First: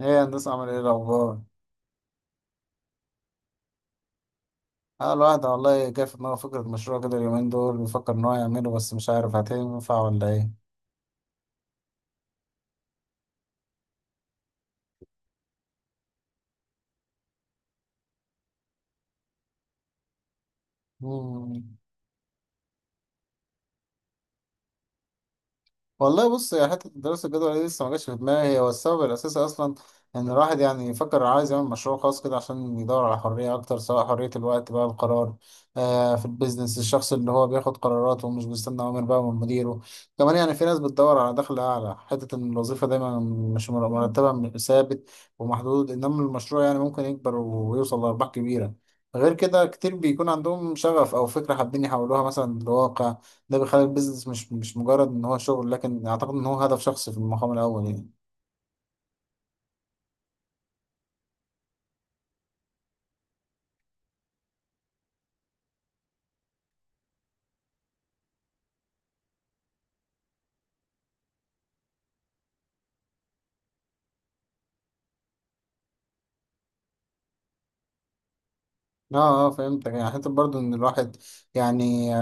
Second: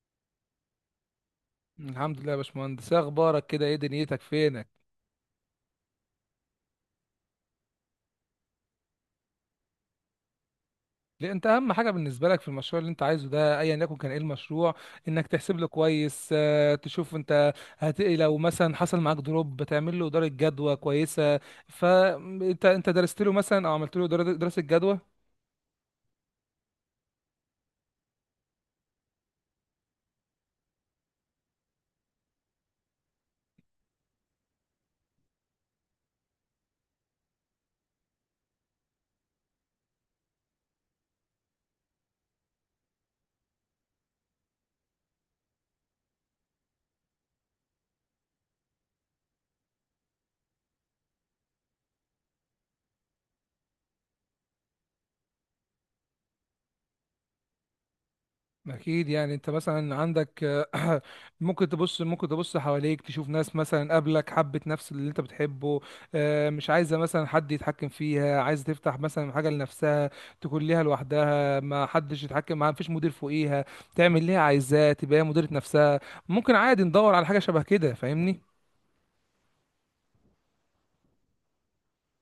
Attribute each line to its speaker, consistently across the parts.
Speaker 1: ايه هندسة، عامل ايه الأخبار؟
Speaker 2: الحمد لله يا باشمهندس، إيه اخبارك؟ كده ايه دنيتك؟ فينك؟
Speaker 1: اه الواحد والله جه في دماغه فكرة مشروع كده، اليومين دول بيفكر إن هو يعمله، بس مش عارف هتنفع ولا ايه؟
Speaker 2: لأ، انت اهم حاجه بالنسبه لك في المشروع اللي انت عايزه ده ايا يكن كان ايه المشروع. انك تحسب له كويس، تشوف انت لو مثلا حصل معاك دروب بتعمل له اداره جدوى كويسه.
Speaker 1: مم.
Speaker 2: فانت انت أنت درست له مثلا او عملت له دراسه جدوى.
Speaker 1: والله بص يا حتة، دراسة الجدوى دي لسه ما جاتش في دماغي هي، والسبب الأساسي أصلا إن الواحد يعني يفكر عايز يعمل مشروع خاص كده عشان يدور على حرية أكتر، سواء حرية الوقت بقى، القرار. في البيزنس الشخص اللي هو بياخد قراراته ومش بيستنى أوامر بقى من مديره. كمان يعني في ناس بتدور على دخل أعلى، حتة إن الوظيفة دايما مش مرتبها ثابت ومحدود، إنما المشروع يعني ممكن يكبر ويوصل لأرباح كبيرة. غير كده كتير بيكون عندهم شغف أو فكرة حابين يحولوها مثلا لواقع. ده بيخلي البيزنس مش مجرد ان هو شغل، لكن اعتقد ان هو هدف شخصي في المقام الاول يعني.
Speaker 2: اكيد، يعني انت مثلا عندك. آه، ممكن تبص حواليك تشوف ناس مثلا قبلك حبت نفس اللي انت بتحبه. مش عايزه مثلا حد يتحكم فيها، عايزه تفتح مثلا حاجه لنفسها. تكون ليها لوحدها، ما حدش يتحكم معاها، مفيش مدير فوقيها. تعمل اللي هي عايزاه، تبقى هي مديره نفسها. ممكن عادي ندور على حاجه شبه كده، فاهمني؟
Speaker 1: اه اه، فهمتك. يعني حتى برضو ان الواحد يعني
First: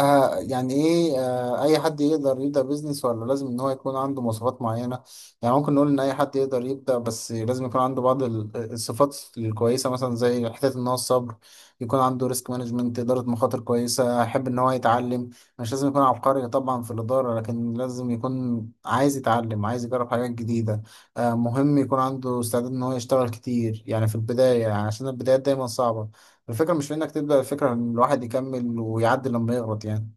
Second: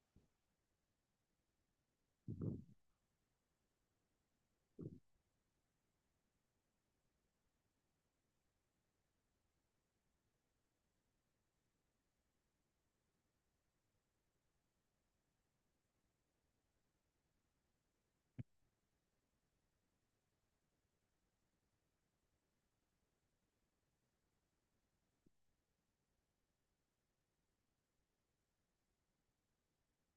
Speaker 1: يعني ايه، اي حد يقدر يبدأ بيزنس ولا لازم ان هو يكون عنده مواصفات معينة؟ يعني ممكن نقول ان اي حد يقدر يبدأ، بس لازم يكون عنده بعض الصفات الكويسة، مثلا زي حتة ان هو الصبر، يكون عنده ريسك مانجمنت، إدارة مخاطر كويسة، يحب ان هو يتعلم. مش لازم يكون عبقري طبعا في الإدارة، لكن لازم يكون عايز يتعلم، عايز يجرب حاجات جديدة. مهم يكون عنده استعداد ان هو يشتغل كتير يعني في البداية، يعني عشان البدايات دايما صعبة. الفكرة مش في إنك تبدأ، الفكرة إن الواحد يكمل ويعدي لما يغلط يعني.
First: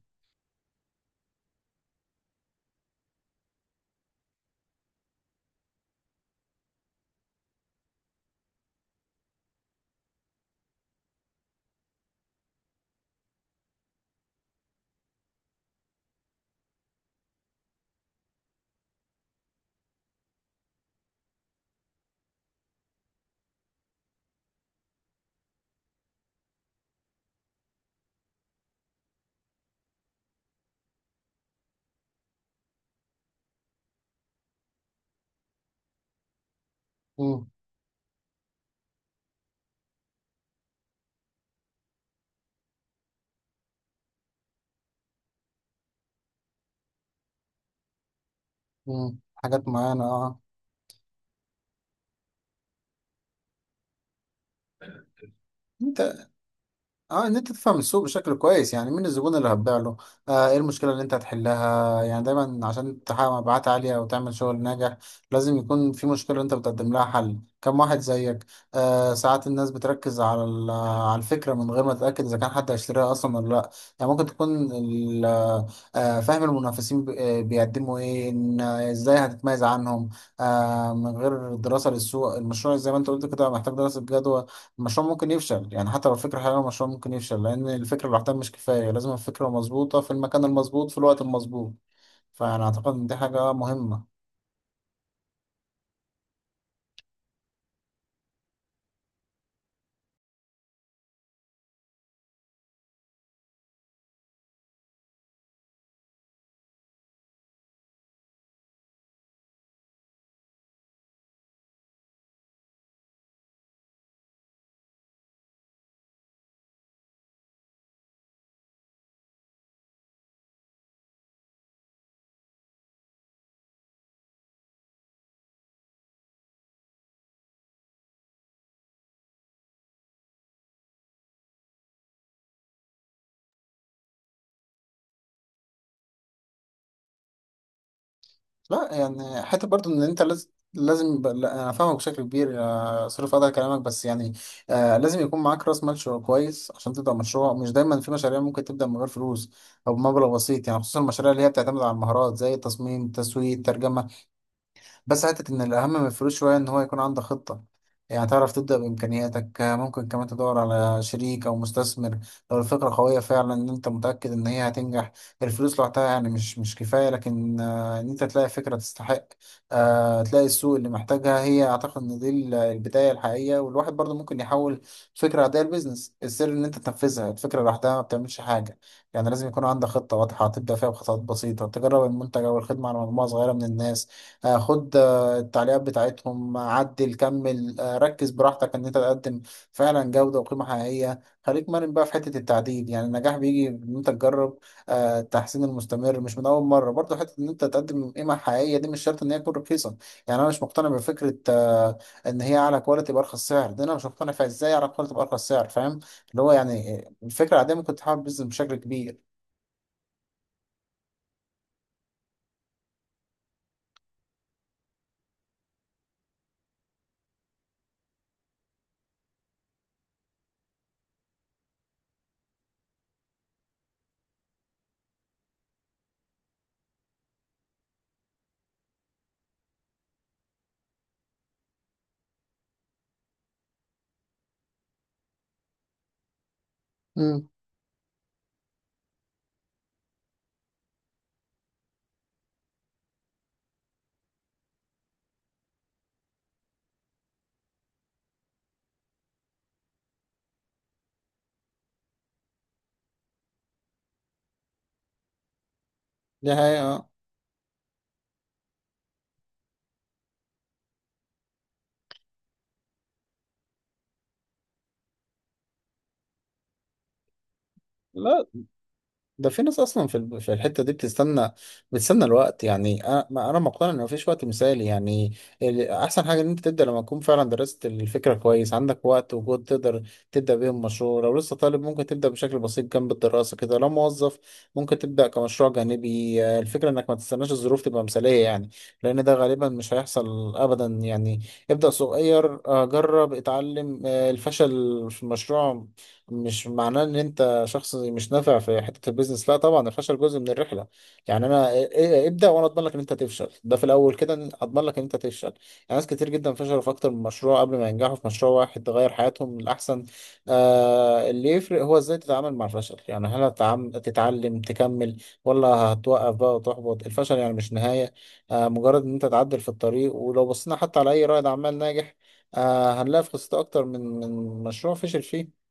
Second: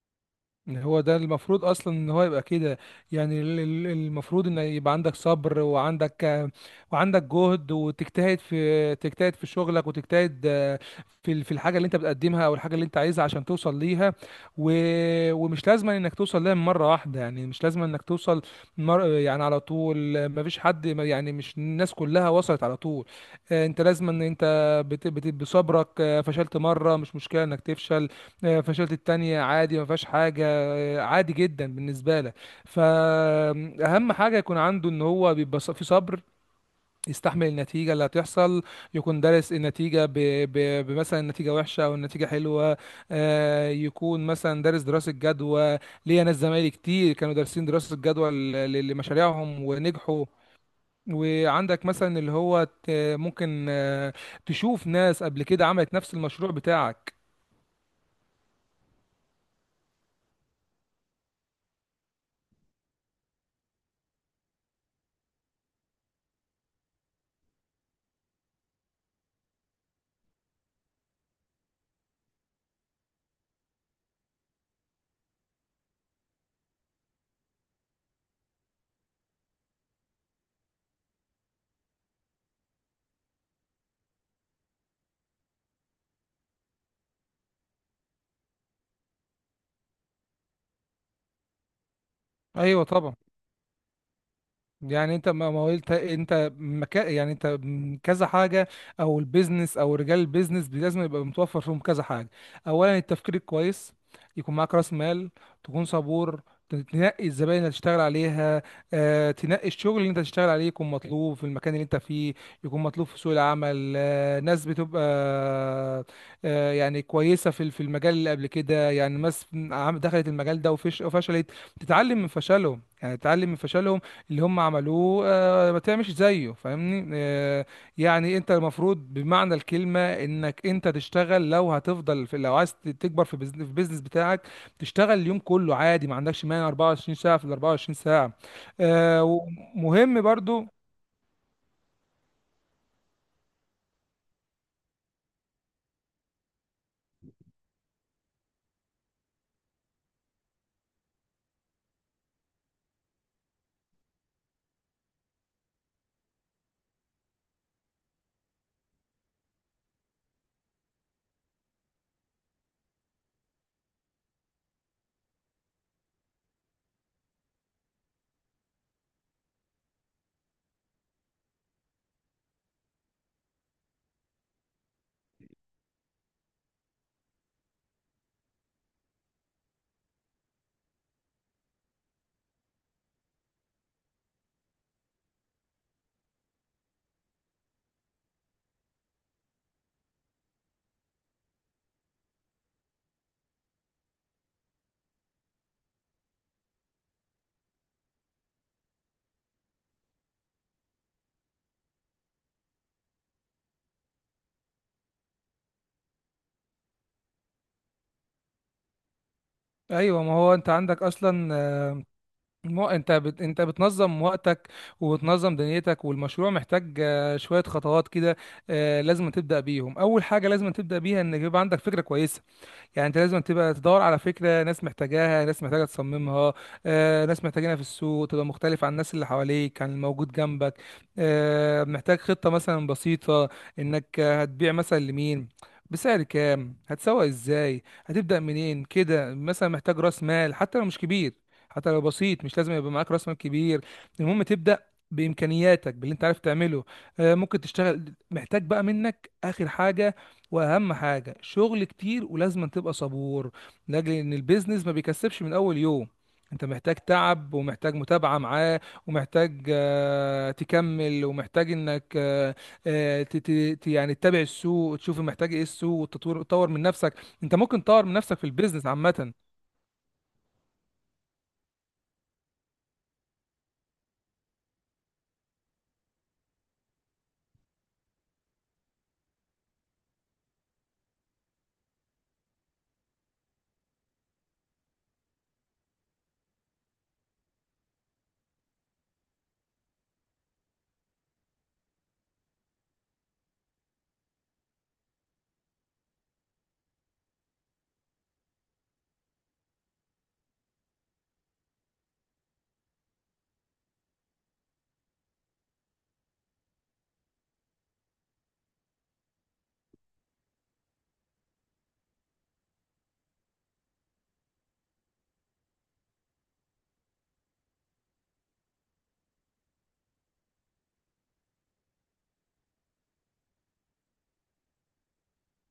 Speaker 2: إن هو ده المفروض اصلا ان هو يبقى كده. يعني المفروض ان يبقى عندك صبر، وعندك، وعندك جهد، وتجتهد في شغلك، وتجتهد. في الحاجه اللي انت بتقدمها او الحاجه اللي انت عايزها عشان توصل ليها. و... ومش لازم انك توصل ليها من مره واحده، يعني مش لازم انك توصل. يعني على طول، ما فيش حد، يعني مش الناس كلها وصلت على طول. انت لازم ان انت بصبرك. فشلت مره، مش مشكله انك تفشل. فشلت التانية عادي، ما فيهاش حاجه. عادي جدا بالنسبه لك، فاهم؟ حاجه يكون عنده ان هو بيبقى في صبر،
Speaker 1: مم.
Speaker 2: يستحمل النتيجه اللي هتحصل. يكون دارس النتيجه، بمثلا النتيجه وحشه او النتيجه حلوه. يكون مثلا دارس دراسه جدوى. ليا ناس زمايلي كتير كانوا دارسين دراسه جدوى
Speaker 1: مم.
Speaker 2: لمشاريعهم
Speaker 1: حاجات معينة،
Speaker 2: ونجحوا.
Speaker 1: اه.
Speaker 2: وعندك مثلا اللي هو ممكن، تشوف ناس قبل كده عملت نفس
Speaker 1: انت
Speaker 2: المشروع بتاعك.
Speaker 1: اه ان انت تفهم السوق بشكل كويس، يعني مين الزبون اللي هتبيع له؟ ايه المشكله اللي انت هتحلها؟ يعني دايما عشان تحقق مبيعات عاليه وتعمل شغل ناجح لازم يكون في مشكله انت بتقدم لها حل، كم واحد زيك. ساعات الناس بتركز على على الفكره من غير ما تتاكد اذا كان حد هيشتريها اصلا ولا لا. يعني ممكن تكون فاهم المنافسين بيقدموا ايه، ان ازاي هتتميز عنهم. من غير دراسه للسوق المشروع، زي ما انت قلت كده محتاج دراسه جدوى. المشروع ممكن يفشل، يعني حتى لو الفكرة حلوة المشروع ممكن يفشل، لأن الفكرة لوحدها مش كفاية. لازم الفكرة مظبوطة في المكان المظبوط في الوقت المظبوط. فأنا
Speaker 2: ايوه
Speaker 1: أعتقد إن دي
Speaker 2: طبعا.
Speaker 1: حاجة مهمة.
Speaker 2: يعني انت ما قلت انت يعني انت كذا حاجه. او البيزنس او رجال البيزنس لازم يبقى متوفر فيهم كذا حاجه. اولا، التفكير الكويس. يكون معاك راس مال. تكون صبور. تنقي الزباين اللي هتشتغل عليها. تنقي الشغل اللي انت هتشتغل عليه، يكون مطلوب في المكان اللي انت فيه. يكون مطلوب في سوق العمل. ناس بتبقى، يعني كويسه في المجال اللي قبل كده، يعني ناس دخلت المجال ده وفشلت. تتعلم من فشلهم، يعني تتعلم من فشلهم اللي هم عملوه. ما تعملش زيه، فاهمني. يعني انت المفروض بمعنى الكلمة انك انت تشتغل. لو عايز تكبر في البيزنس بتاعك، تشتغل اليوم كله عادي، ما عندكش مانع 24 ساعة في ال 24 ساعة.
Speaker 1: لا يعني حتى برضو إن أنت
Speaker 2: ومهم
Speaker 1: لازم،
Speaker 2: برضو.
Speaker 1: لا، أنا فاهمك بشكل كبير. صرف هذا كلامك، بس يعني لازم يكون معاك رأس مال كويس عشان تبدأ مشروع. مش دايما، في مشاريع ممكن تبدأ من غير فلوس أو بمبلغ بسيط، يعني خصوصا المشاريع اللي هي بتعتمد على المهارات زي التصميم، التسويق، الترجمة. بس حتة إن الأهم من الفلوس شوية إن هو يكون عندك خطة، يعني تعرف تبدأ بإمكانياتك. ممكن كمان تدور على شريك أو مستثمر لو الفكرة قوية فعلا، إن أنت متأكد إن هي هتنجح. الفلوس لوحدها يعني مش كفاية، لكن إن أنت تلاقي فكرة تستحق، تلاقي السوق اللي محتاجها، هي أعتقد إن دي البداية الحقيقية. والواحد برضه ممكن يحول فكرة عادية لبيزنس، السر إن أنت تنفذها. الفكرة لوحدها ما بتعملش حاجة، يعني لازم يكون عندك خطة واضحة، تبدأ فيها بخطوات بسيطة، تجرب المنتج أو الخدمة على مجموعة صغيرة من الناس. خد التعليقات بتاعتهم، عدل، كمل. ركز براحتك ان انت تقدم فعلا جودة وقيمة حقيقية. خليك مرن بقى في حتة التعديل، يعني النجاح بيجي ان انت تجرب. التحسين المستمر مش من اول مرة، برضه حتة ان انت تقدم قيمة حقيقية دي مش شرط ان هي تكون رخيصة. يعني انا مش مقتنع بفكرة ان هي اعلى كواليتي بارخص سعر. ده انا مش مقتنع فيها، ازاي اعلى كواليتي بارخص سعر؟ فاهم، اللي هو يعني الفكرة العادية ممكن تحول بيزنس بشكل كبير.
Speaker 2: ايوه، ما هو انت عندك اصلا. انت انت بتنظم وقتك وبتنظم دنيتك، والمشروع محتاج، شويه خطوات كده. لازم تبدا بيهم. اول حاجه لازم تبدا بيها انك يبقى عندك فكره كويسه. يعني انت لازم تبقى تدور على فكره ناس محتاجاها، ناس محتاجه تصممها. ناس محتاجينها في السوق، تبقى مختلف عن الناس اللي حواليك، عن الموجود جنبك. محتاج خطه مثلا بسيطه. انك هتبيع مثلا لمين، بسعر كام، هتسوق
Speaker 1: امم.
Speaker 2: ازاي، هتبدا منين كده مثلا. محتاج راس مال حتى لو مش كبير، حتى لو بسيط. مش لازم يبقى معاك راس مال كبير، المهم تبدا بامكانياتك، باللي انت عارف تعمله. ممكن تشتغل. محتاج بقى منك اخر حاجه واهم حاجه، شغل كتير ولازم تبقى صبور، لاجل ان البيزنس ما بيكسبش من اول يوم.
Speaker 1: دي
Speaker 2: انت محتاج
Speaker 1: حقيقة.
Speaker 2: تعب، ومحتاج متابعه معاه، ومحتاج، تكمل، ومحتاج انك، آه، ت- ت- يعني تتابع السوق وتشوف محتاج ايه السوق، وتطور من نفسك. انت ممكن تطور من نفسك في
Speaker 1: لا،
Speaker 2: البيزنس عامه.
Speaker 1: ده في ناس اصلا في في الحته دي بتستنى، بتستنى الوقت. يعني انا انا مقتنع ان مفيش وقت مثالي يعني. احسن حاجه ان انت تبدا لما تكون فعلا درست الفكره كويس، عندك وقت وجهد تقدر تبدا بيهم مشروع. لو لسه طالب ممكن تبدا بشكل بسيط جنب الدراسه كده، لو موظف ممكن تبدا كمشروع جانبي. الفكره انك ما تستناش الظروف تبقى مثاليه، يعني لان ده غالبا مش هيحصل ابدا يعني. ابدا صغير، جرب، اتعلم. الفشل في المشروع مش معناه ان انت شخص مش نافع في حته البيزنس، لا طبعا. الفشل جزء من الرحله، يعني انا إيه- إيه- إيه، ابدا وانا اضمن لك ان انت تفشل ده في الاول كده، اضمن لك ان انت تفشل يعني. ناس كتير جدا فشلوا في اكتر من مشروع قبل ما ينجحوا في مشروع واحد تغير حياتهم للاحسن. اللي يفرق هو ازاي تتعامل مع الفشل، يعني هل تتعلم تكمل ولا هتوقف بقى وتحبط؟ الفشل يعني مش نهايه، مجرد ان انت تعدل في الطريق. ولو بصينا حتى على اي رائد اعمال ناجح، هنلاقي في قصته اكتر من مشروع فشل فيه.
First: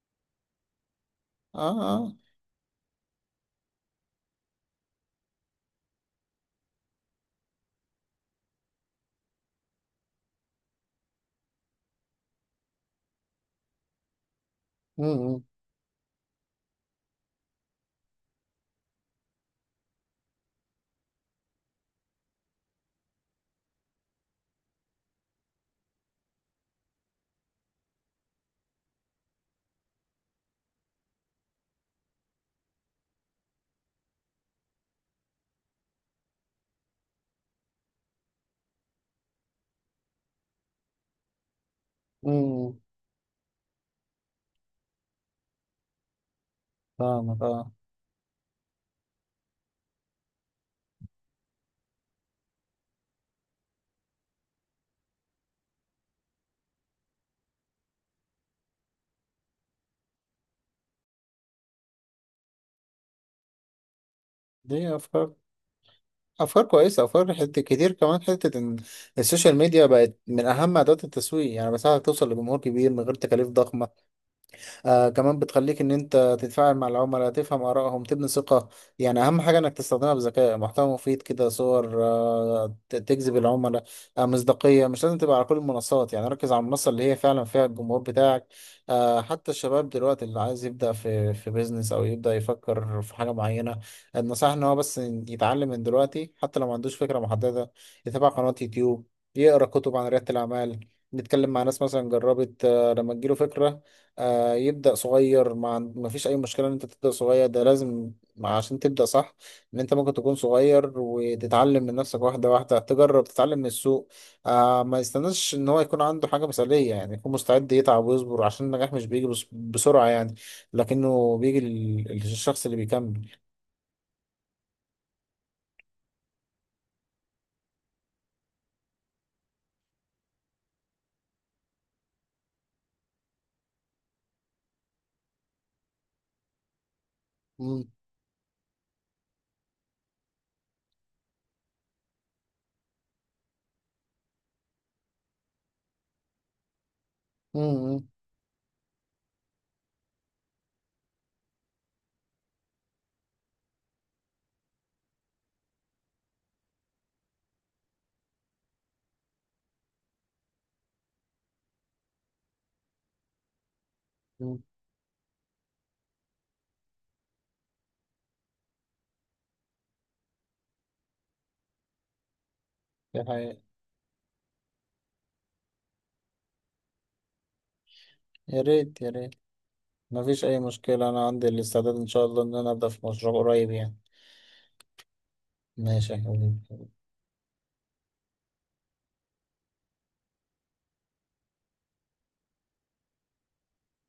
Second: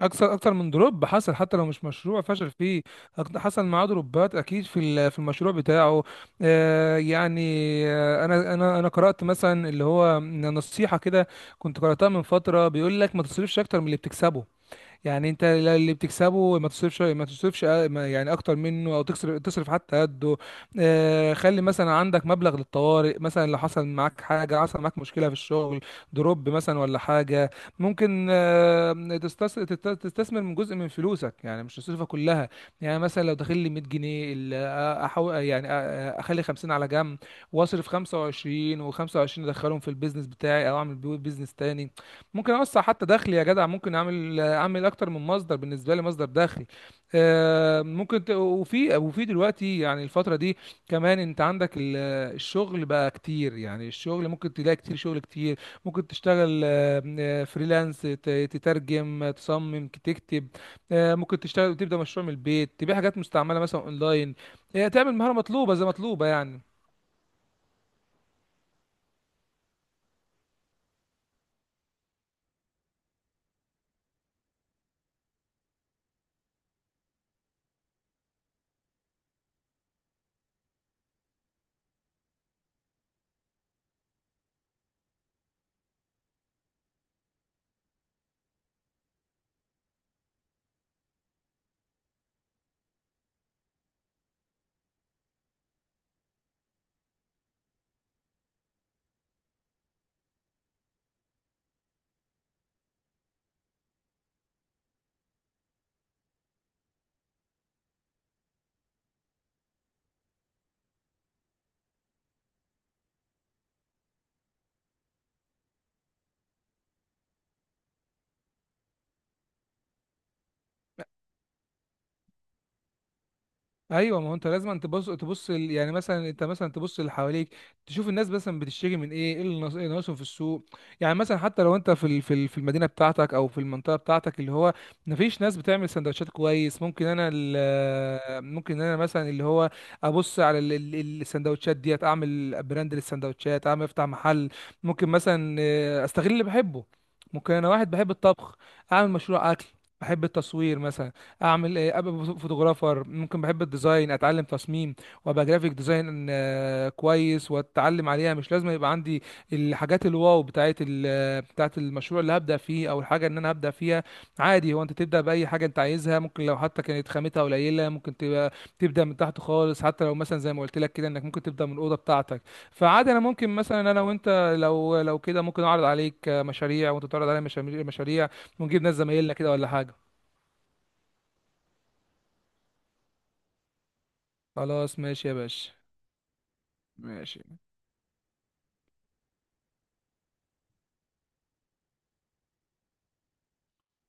Speaker 2: اكثر من دروب حصل، حتى لو مش
Speaker 1: اه
Speaker 2: مشروع فشل فيه. حصل معاه دروبات اكيد في المشروع بتاعه. يعني، انا قرات مثلا اللي هو نصيحه كده، كنت قراتها من فتره، بيقول لك ما تصرفش اكتر من اللي بتكسبه. يعني
Speaker 1: اه.
Speaker 2: انت اللي بتكسبه ما تصرفش يعني اكتر منه، او تكسر تصرف حتى قده. خلي مثلا عندك مبلغ للطوارئ. مثلا لو حصل معاك حاجه، حصل معاك مشكله في الشغل، دروب مثلا ولا حاجه، ممكن، تستثمر من جزء من فلوسك، يعني مش تصرفها كلها. يعني مثلا لو داخل لي 100 جنيه، يعني، اخلي 50 على جنب، واصرف 25 و25 ادخلهم في البيزنس بتاعي، او اعمل بيه بيزنس تاني. ممكن
Speaker 1: امم
Speaker 2: اوسع حتى دخلي يا جدع، ممكن اعمل اكتر من مصدر بالنسبه لي، مصدر دخل.
Speaker 1: فاهمك، اه.
Speaker 2: ممكن وفي دلوقتي يعني الفتره دي كمان انت عندك الشغل بقى كتير، يعني الشغل ممكن تلاقي كتير، شغل كتير. ممكن تشتغل، فريلانس، تترجم، تصمم، تكتب. ممكن تشتغل وتبدا مشروع من البيت، تبيع حاجات مستعمله مثلا اونلاين.
Speaker 1: دي
Speaker 2: تعمل
Speaker 1: افكار،
Speaker 2: مهاره مطلوبه، زي مطلوبه يعني.
Speaker 1: افكار كويسه. افكار حته كتير، كمان حته ان السوشيال ميديا بقت من اهم ادوات التسويق، يعني بساعدك توصل لجمهور كبير من غير تكاليف ضخمه. كمان بتخليك ان انت تتفاعل مع العملاء، تفهم ارائهم، تبني ثقة. يعني اهم حاجة انك تستخدمها بذكاء، محتوى مفيد كده، صور تجذب العملاء، مصداقية. مش لازم تبقى على كل المنصات، يعني ركز على المنصة اللي هي فعلا فيها الجمهور بتاعك. حتى الشباب دلوقتي اللي عايز يبدأ في بيزنس او يبدأ يفكر في حاجة معينة، النصيحة ان هو بس يتعلم من دلوقتي، حتى لو ما عندوش فكرة محددة. يتابع قناة يوتيوب، يقرأ كتب عن ريادة الأعمال، نتكلم مع ناس مثلا جربت. لما تجيله فكرة، يبدأ صغير. ما فيش أي مشكلة إن أنت تبدأ صغير، ده لازم عشان تبدأ صح. إن أنت ممكن تكون صغير وتتعلم من نفسك، واحدة واحدة تجرب، تتعلم من السوق. ما يستناش إن هو يكون عنده حاجة مثالية، يعني يكون مستعد يتعب ويصبر عشان النجاح مش بيجي بسرعة يعني، لكنه بيجي للشخص اللي بيكمل.
Speaker 2: ايوه، ما هو انت لازم تبص، يعني مثلا انت مثلا تبص اللي حواليك، تشوف الناس مثلا بتشتري من ايه، إيه اللي ناقصهم في السوق. يعني مثلا حتى لو انت في المدينه بتاعتك او في المنطقه بتاعتك، اللي هو مفيش ناس بتعمل سندوتشات كويس، ممكن انا،
Speaker 1: مم.
Speaker 2: ممكن انا مثلا، اللي هو ابص على السندوتشات ديت، اعمل براند للسندوتشات، اعمل افتح محل. ممكن مثلا، استغل اللي بحبه. ممكن انا واحد
Speaker 1: مم.
Speaker 2: بحب الطبخ، اعمل مشروع اكل. بحب التصوير مثلا، اعمل ايه؟ ابقى فوتوغرافر. ممكن بحب الديزاين، اتعلم تصميم وابقى جرافيك ديزاين، كويس واتعلم عليها. مش لازم يبقى عندي الحاجات الواو بتاعت المشروع اللي هبدا فيه او الحاجه ان انا هبدا فيها.
Speaker 1: مم.
Speaker 2: عادي، هو انت تبدا باي حاجه انت عايزها، ممكن لو حتى كانت خامتها قليله، ممكن تبقى تبدا من تحت خالص. حتى لو مثلا زي ما قلت لك كده، انك ممكن تبدا من الاوضه بتاعتك. فعادي، انا
Speaker 1: دي
Speaker 2: ممكن
Speaker 1: حقيقة.
Speaker 2: مثلا انا وانت، لو كده ممكن اعرض عليك مشاريع، وانت تعرض عليا مشاريع، مشاريع.
Speaker 1: يا
Speaker 2: ونجيب ناس
Speaker 1: ريت يا
Speaker 2: زمايلنا
Speaker 1: ريت.
Speaker 2: كده ولا حاجه.
Speaker 1: ما فيش أي مشكلة، أنا عندي الاستعداد إن شاء الله إن أنا أبدأ في مشروع قريب يعني.
Speaker 2: خلاص، ماشي يا باشا.
Speaker 1: ماشي يا حبيبي.
Speaker 2: ماشي.